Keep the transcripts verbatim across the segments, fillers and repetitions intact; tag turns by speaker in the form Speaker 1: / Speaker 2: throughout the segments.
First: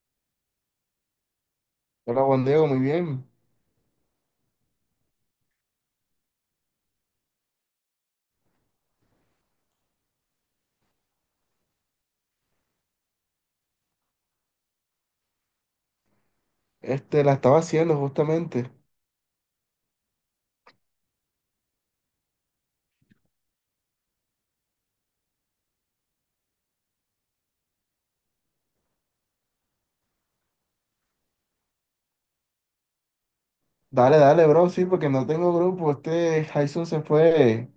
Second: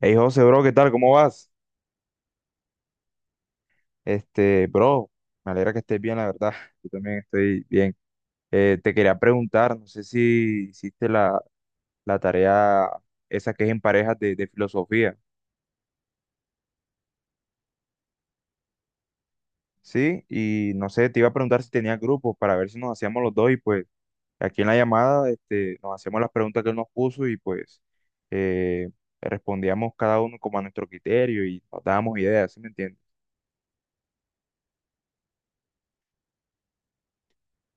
Speaker 1: Hey José, bro, ¿qué tal? ¿Cómo vas?
Speaker 2: Hola Juan Diego, muy bien.
Speaker 1: Este, bro, me alegra que estés bien, la verdad. Yo también estoy bien. Eh, te quería preguntar, no sé si hiciste la, la tarea esa que es en parejas de, de filosofía,
Speaker 2: Este, la estaba haciendo justamente.
Speaker 1: ¿sí? Y no sé, te iba a preguntar si tenías grupos para ver si nos hacíamos los dos y pues aquí en la llamada este, nos hacíamos las preguntas que él nos puso y pues eh, respondíamos cada uno como a nuestro criterio y nos dábamos ideas, ¿sí me entiendes?
Speaker 2: Dale, dale, bro, sí, porque no tengo grupo. Este Jason se fue,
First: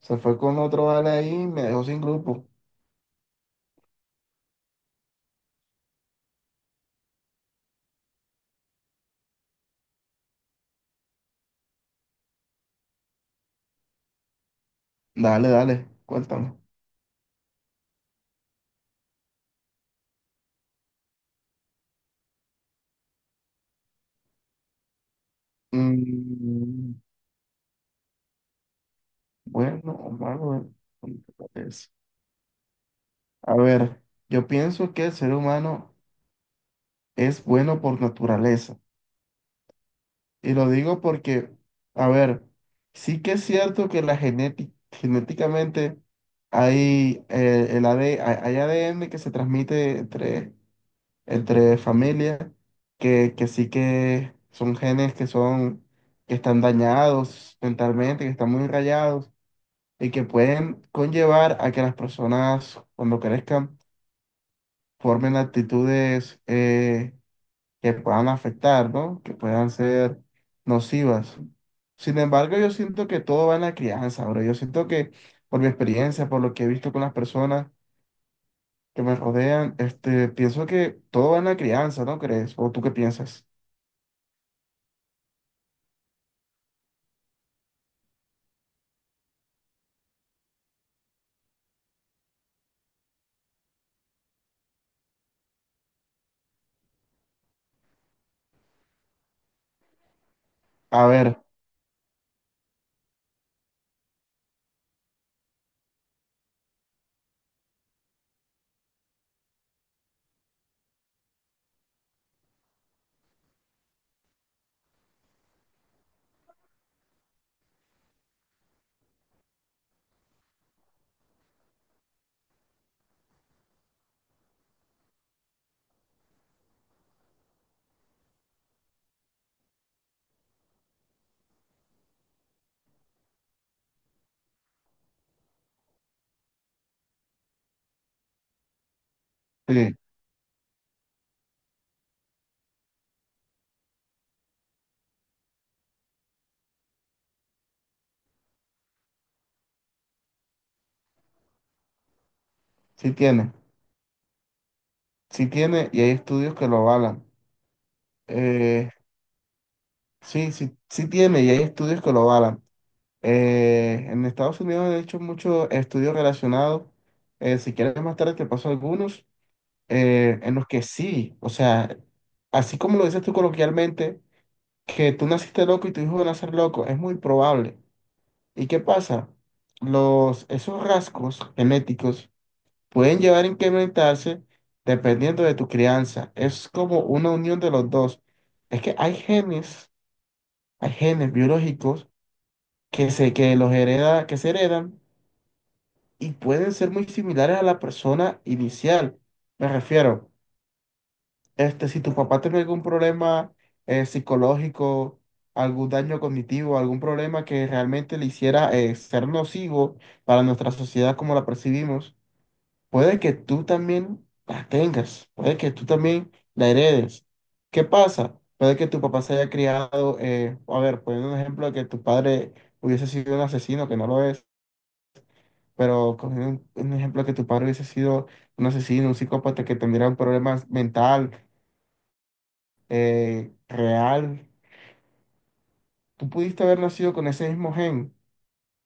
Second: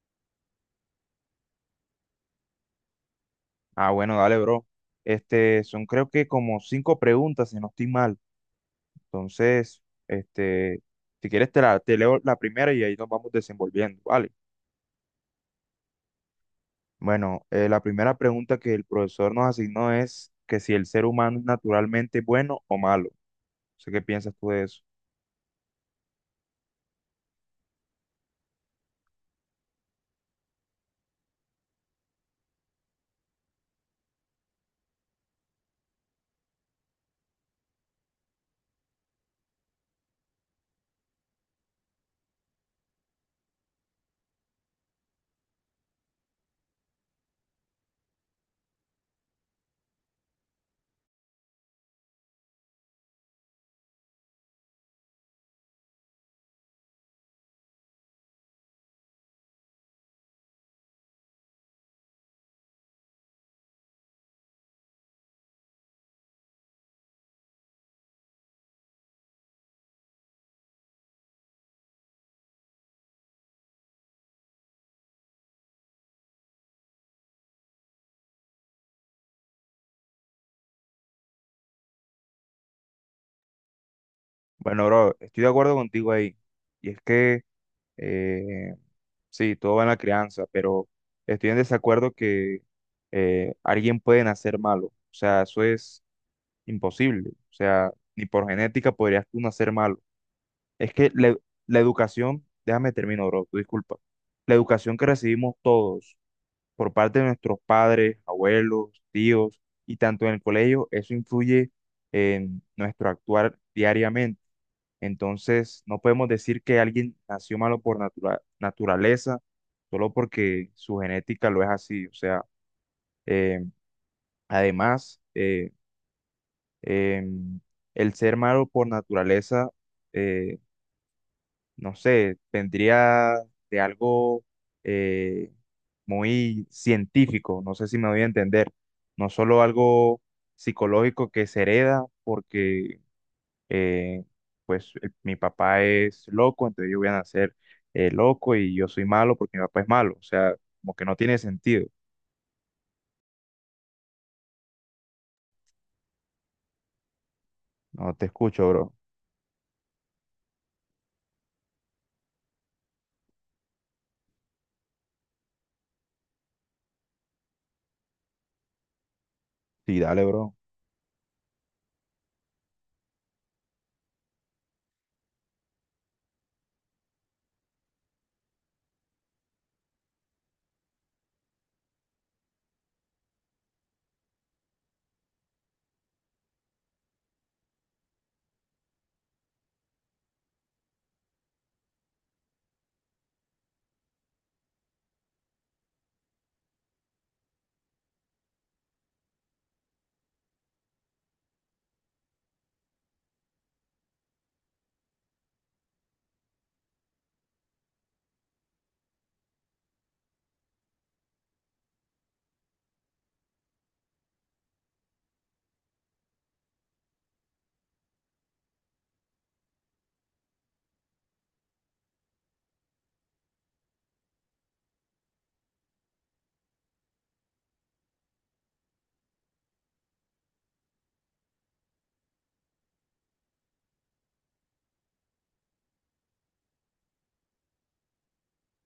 Speaker 2: se fue con otro vale ahí y me dejó sin grupo.
Speaker 1: Ah, bueno, dale, bro. Este, son creo que como cinco preguntas, si no estoy mal. Entonces, este, si quieres te la, te leo la primera y ahí nos vamos desenvolviendo, ¿vale?
Speaker 2: Dale, dale, cuéntame.
Speaker 1: Bueno, eh, la primera pregunta que el profesor nos asignó es que si el ser humano es naturalmente bueno o malo. No sé qué piensas tú de eso.
Speaker 2: Mm, bueno, Omar, bueno, ¿cómo te parece? A ver, yo pienso que el ser humano es bueno por naturaleza. Y lo digo porque, a ver, sí que es cierto que la genética, genéticamente hay, eh, el AD hay hay A D N que se transmite entre, entre familias, que, que sí que son genes que son, que están dañados mentalmente, que están muy rayados y que pueden conllevar a que las personas cuando crezcan formen actitudes, eh, que puedan afectar, ¿no? Que puedan ser nocivas. Sin embargo, yo siento que todo va en la crianza, bro. Yo siento que por mi experiencia, por lo que he visto con las personas que me rodean, este, pienso que todo va en la crianza, ¿no crees? ¿O tú qué piensas?
Speaker 1: Bueno, bro, estoy de acuerdo contigo ahí. Y es que, eh, sí, todo va en la crianza, pero estoy en desacuerdo que eh, alguien puede nacer malo. O sea, eso es imposible. O sea, ni por genética podrías tú nacer malo. Es
Speaker 2: A
Speaker 1: que la,
Speaker 2: ver,
Speaker 1: la educación, déjame termino, bro, tú disculpa. La educación que recibimos todos por parte de nuestros padres, abuelos, tíos y tanto en el colegio, eso influye en nuestro actuar diariamente. Entonces, no podemos decir que alguien nació malo por natura- naturaleza solo porque su genética lo es así. O sea, eh, además, eh, em, el ser malo por naturaleza, eh, no sé, vendría de algo eh, muy científico, no sé si me voy a entender, no solo
Speaker 2: sí,
Speaker 1: algo psicológico que se hereda porque eh, pues el- mi papá es loco, entonces yo voy a nacer eh, loco y yo soy malo porque mi papá es malo, o sea, como que no tiene sentido.
Speaker 2: sí tiene, sí tiene y hay estudios que lo avalan.
Speaker 1: No te escucho,
Speaker 2: Eh,
Speaker 1: bro.
Speaker 2: sí, sí, sí tiene y hay estudios que lo avalan. Eh, en Estados Unidos han hecho muchos estudios relacionados. Eh, si quieres más tarde te paso algunos
Speaker 1: Sí, dale,
Speaker 2: eh, en
Speaker 1: bro.
Speaker 2: los que sí, o sea, así como lo dices tú coloquialmente, que tú naciste loco y tu hijo va a nacer loco, es muy probable. ¿Y qué pasa? Los, esos rasgos genéticos pueden llevar a incrementarse dependiendo de tu crianza. Es como una unión de los dos. Es que hay genes, hay genes biológicos que se, que los hereda, que se heredan y pueden ser muy similares a la persona inicial. Me refiero. Este, si tu papá tiene algún problema eh, psicológico, algún daño cognitivo, algún problema que realmente le hiciera eh, ser nocivo para nuestra sociedad como la percibimos, puede que tú también la tengas, puede que tú también la heredes. ¿Qué pasa? Puede que tu papá se haya criado, eh, a ver, poniendo un ejemplo de que tu padre hubiese sido un asesino, que no lo es, pero cogiendo un, un ejemplo de que tu padre hubiese sido un asesino, un psicópata que tendría un problema mental eh, real. Tú pudiste haber nacido con ese mismo gen,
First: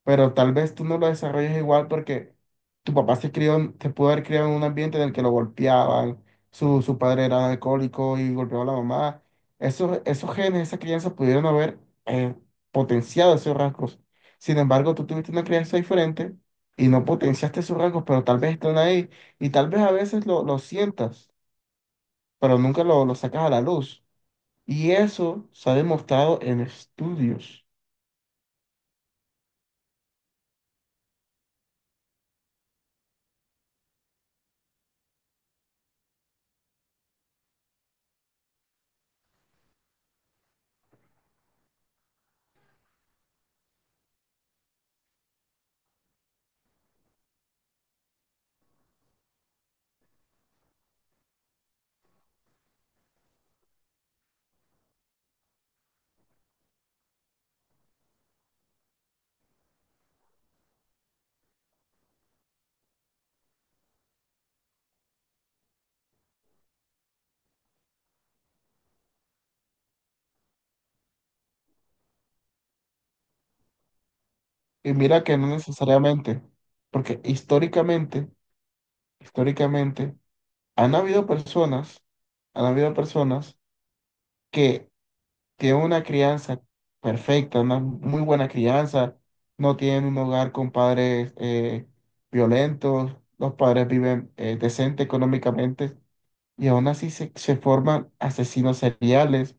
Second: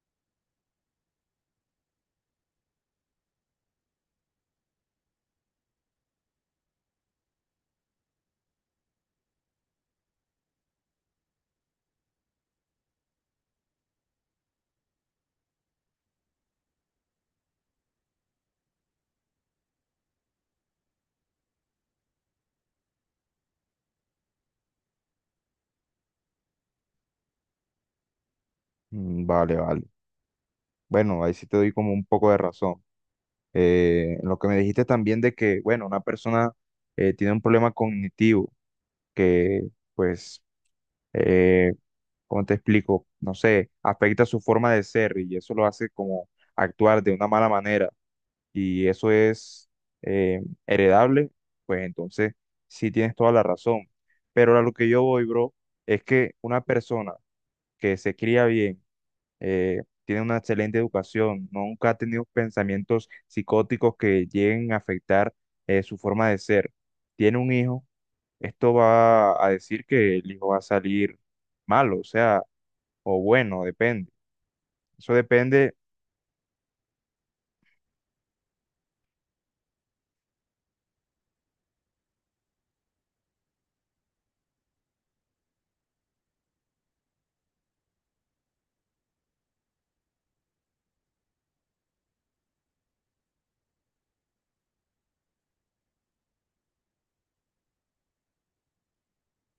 Speaker 2: pero tal vez tú no lo desarrolles igual porque tu papá se crió, en- se pudo haber criado en un ambiente en el que lo golpeaban, su, su padre era alcohólico y golpeaba a la mamá. Esos, esos genes, esa crianza pudieron haber eh, potenciado esos rasgos. Sin embargo, tú tuviste una crianza diferente y no potenciaste esos rasgos, pero tal vez están ahí y tal vez a veces lo, lo sientas, pero nunca lo, lo sacas a la luz. Y eso se ha demostrado en estudios.
Speaker 1: Mm, vale, vale. Bueno, ahí sí te doy como un poco de razón. Eh, lo que me dijiste también de que, bueno, una persona eh, tiene un problema cognitivo que, pues, eh, ¿cómo te explico? No sé, afecta su forma de ser y eso lo hace como actuar de una mala manera y eso es eh, heredable, pues entonces sí tienes toda la razón. Pero a lo que yo voy, bro, es que una persona que se cría bien, eh, tiene una excelente educación, nunca ha tenido pensamientos psicóticos que lleguen a afectar eh, su forma de ser. Tiene un hijo, esto va a decir que el hijo va a salir malo, o sea, o bueno, depende.
Speaker 2: Y
Speaker 1: Eso
Speaker 2: mira que no
Speaker 1: depende.
Speaker 2: necesariamente, porque históricamente, históricamente, han habido personas, han habido personas que tienen una crianza perfecta, una muy buena crianza, no tienen un hogar con padres eh, violentos, los padres viven eh, decente económicamente y aún así se, se forman asesinos seriales.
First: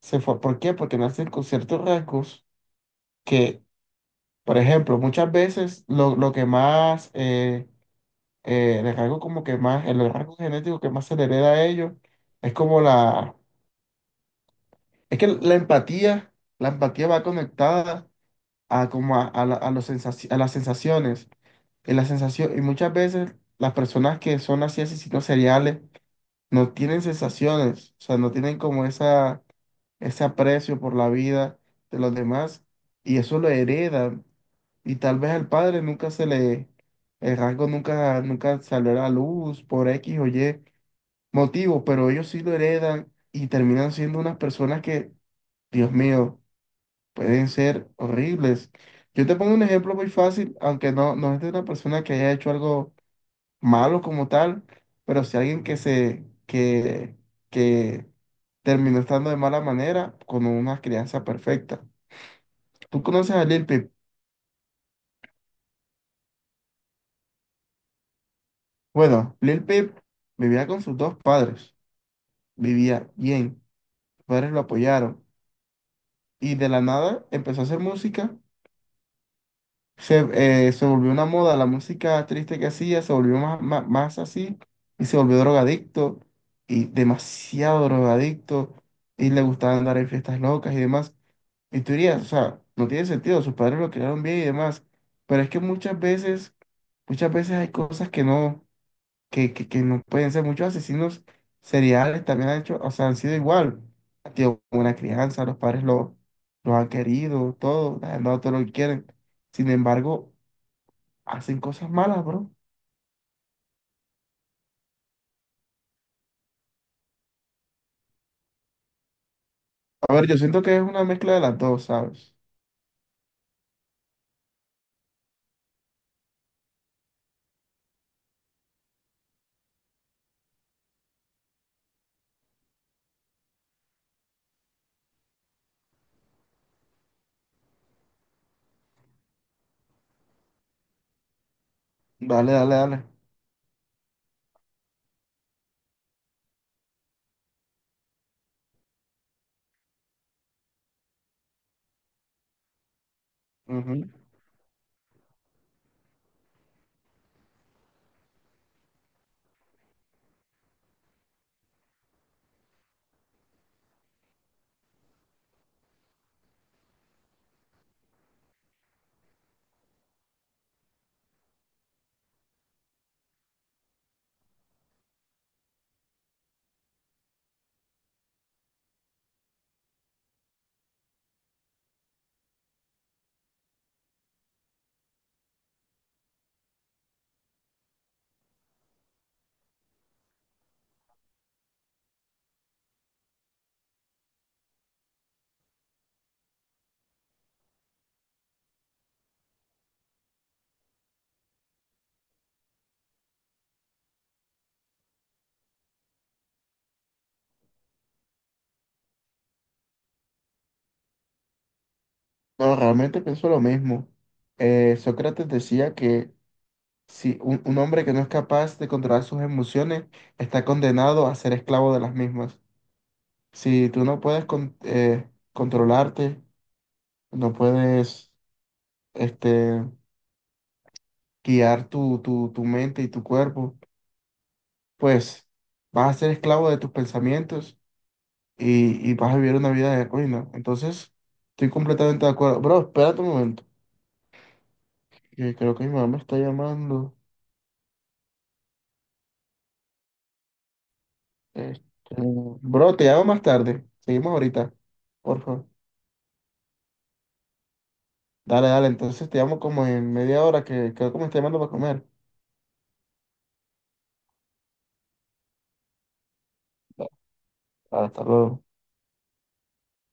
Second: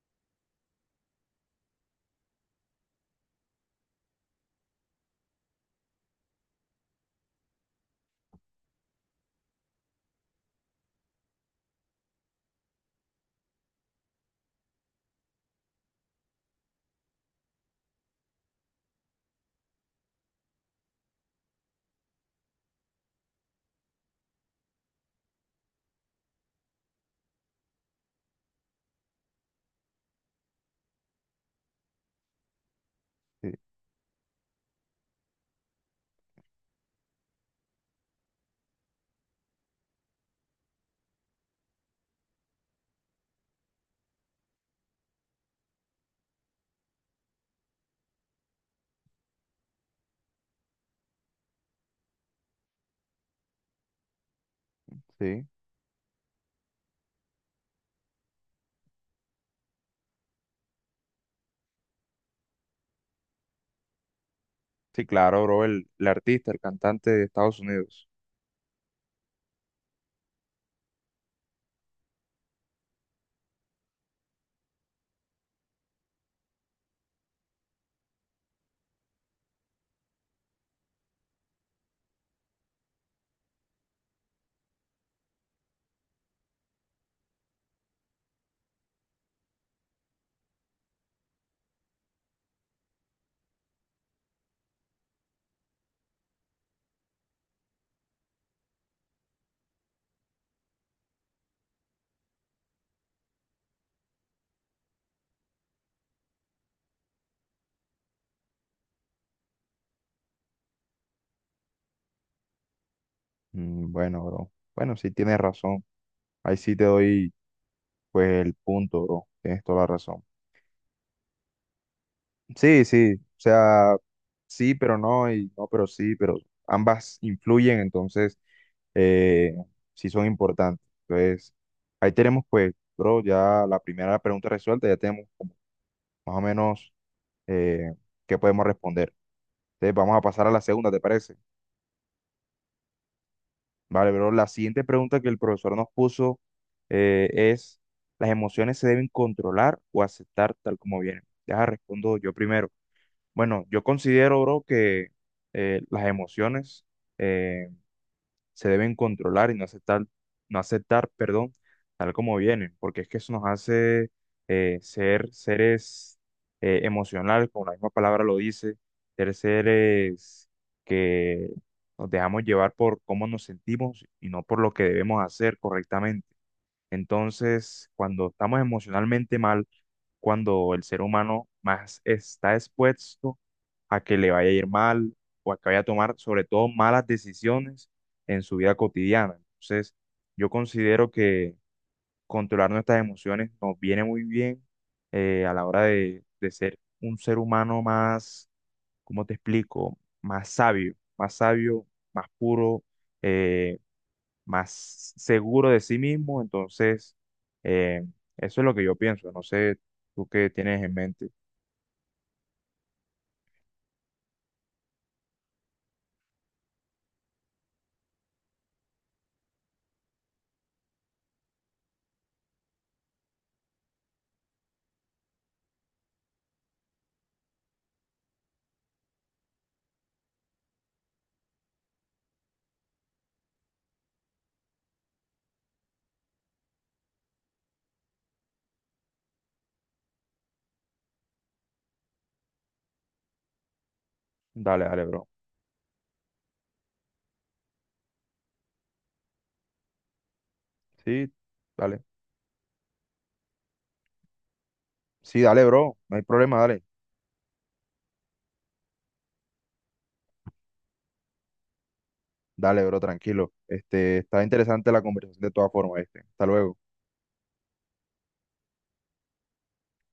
Speaker 2: Se for- ¿Por qué? Porque nacen con ciertos rasgos que por ejemplo, muchas veces lo, lo que más, eh, eh, el rasgo como que más, el rasgo genético que más se le hereda a ellos es como la, es que la empatía, la empatía va conectada a como a, a la- a los sensaci- a las sensaciones, y la sensación, y muchas veces las personas que son así asesinos seriales no tienen sensaciones, o sea, no tienen como esa ese aprecio por la vida de los demás y eso lo
Speaker 1: Sí,
Speaker 2: heredan. Y tal vez al padre nunca se le, el rasgo nunca, nunca salió a la luz por X o Y motivo, pero ellos sí lo heredan y terminan siendo unas personas que, Dios mío, pueden ser horribles. Yo te pongo un ejemplo muy fácil, aunque no, no es de una persona que haya hecho algo malo como tal, pero si
Speaker 1: sí.
Speaker 2: alguien que se, que, que terminó estando de mala manera con una crianza perfecta. ¿Tú conoces a Lil Peep?
Speaker 1: Sí, claro, bro, el, el artista, el cantante de Estados Unidos.
Speaker 2: Bueno, Lil Peep vivía con sus dos padres, vivía bien, sus padres lo apoyaron y de la nada empezó a hacer música, se, eh, se volvió una moda, la música triste que hacía se volvió más, más, más así y se volvió drogadicto y demasiado drogadicto y le gustaba andar en fiestas locas y demás. Y tú dirías, o sea, no tiene sentido, sus padres lo crearon bien y demás. Pero es que muchas veces, muchas veces hay cosas que no, que, que, que no pueden ser. Muchos asesinos seriales también han hecho, o sea, han sido igual. Han tenido buena crianza, los padres lo, los han querido, todo, les han dado todo lo que quieren. Sin embargo, hacen cosas malas, bro.
Speaker 1: Mm, bueno, bro. Bueno, sí tienes razón. Ahí sí te doy, pues, el punto, bro. Tienes toda la
Speaker 2: A
Speaker 1: razón.
Speaker 2: ver, yo siento que es una mezcla de las dos, ¿sabes?
Speaker 1: Sí, sí. O sea, sí, pero no, y no, pero sí, pero ambas influyen, entonces eh, sí son importantes. Entonces, ahí tenemos pues, bro, ya la primera pregunta resuelta, ya tenemos como más o menos eh, qué podemos responder. Entonces, vamos a pasar a la segunda, ¿te parece?
Speaker 2: Dale, dale, dale.
Speaker 1: Vale, bro, la siguiente pregunta que el profesor nos puso eh, es, ¿las emociones se deben controlar o aceptar tal como vienen? Deja, respondo yo primero. Bueno, yo
Speaker 2: Ujú.
Speaker 1: considero, bro, que eh, las emociones... eh, se deben controlar y no aceptar, no aceptar, perdón, tal como vienen, porque es que eso nos hace eh, ser seres eh, emocionales, como la misma palabra lo dice, ser seres que nos dejamos llevar por cómo nos sentimos y no por lo que debemos hacer correctamente. Entonces, cuando estamos emocionalmente mal, cuando el ser humano más está expuesto a que le vaya a ir mal o a que vaya a tomar sobre todo malas decisiones en su vida cotidiana. Entonces, yo considero que controlar nuestras emociones nos viene muy bien eh, a la hora de, de ser un ser humano más, ¿cómo te explico? Más sabio, más sabio, más puro, eh, más seguro de sí mismo. Entonces, eh, eso es lo que yo pienso. No sé tú qué tienes en mente.
Speaker 2: No, realmente pienso lo mismo. Eh, Sócrates decía que si un, un hombre que no es capaz de controlar sus emociones está condenado a ser esclavo de las mismas. Si tú no puedes con- eh, controlarte, no puedes este, guiar tu, tu, tu mente y tu cuerpo, pues vas a ser esclavo de tus pensamientos y, y vas a vivir una vida de ruina. Entonces, estoy completamente de acuerdo. Bro, espérate un momento,
Speaker 1: Dale, dale, bro.
Speaker 2: que creo que mi mamá me está llamando.
Speaker 1: Sí,
Speaker 2: Este,
Speaker 1: dale.
Speaker 2: bro, te llamo más tarde. Seguimos ahorita,
Speaker 1: Sí,
Speaker 2: por
Speaker 1: dale,
Speaker 2: favor.
Speaker 1: bro. No hay problema, dale.
Speaker 2: Dale, dale, entonces te llamo como en media hora que creo que me está llamando para comer.
Speaker 1: Dale, bro, tranquilo. Este, está interesante la conversación de todas formas, este. Hasta luego.
Speaker 2: Hasta luego.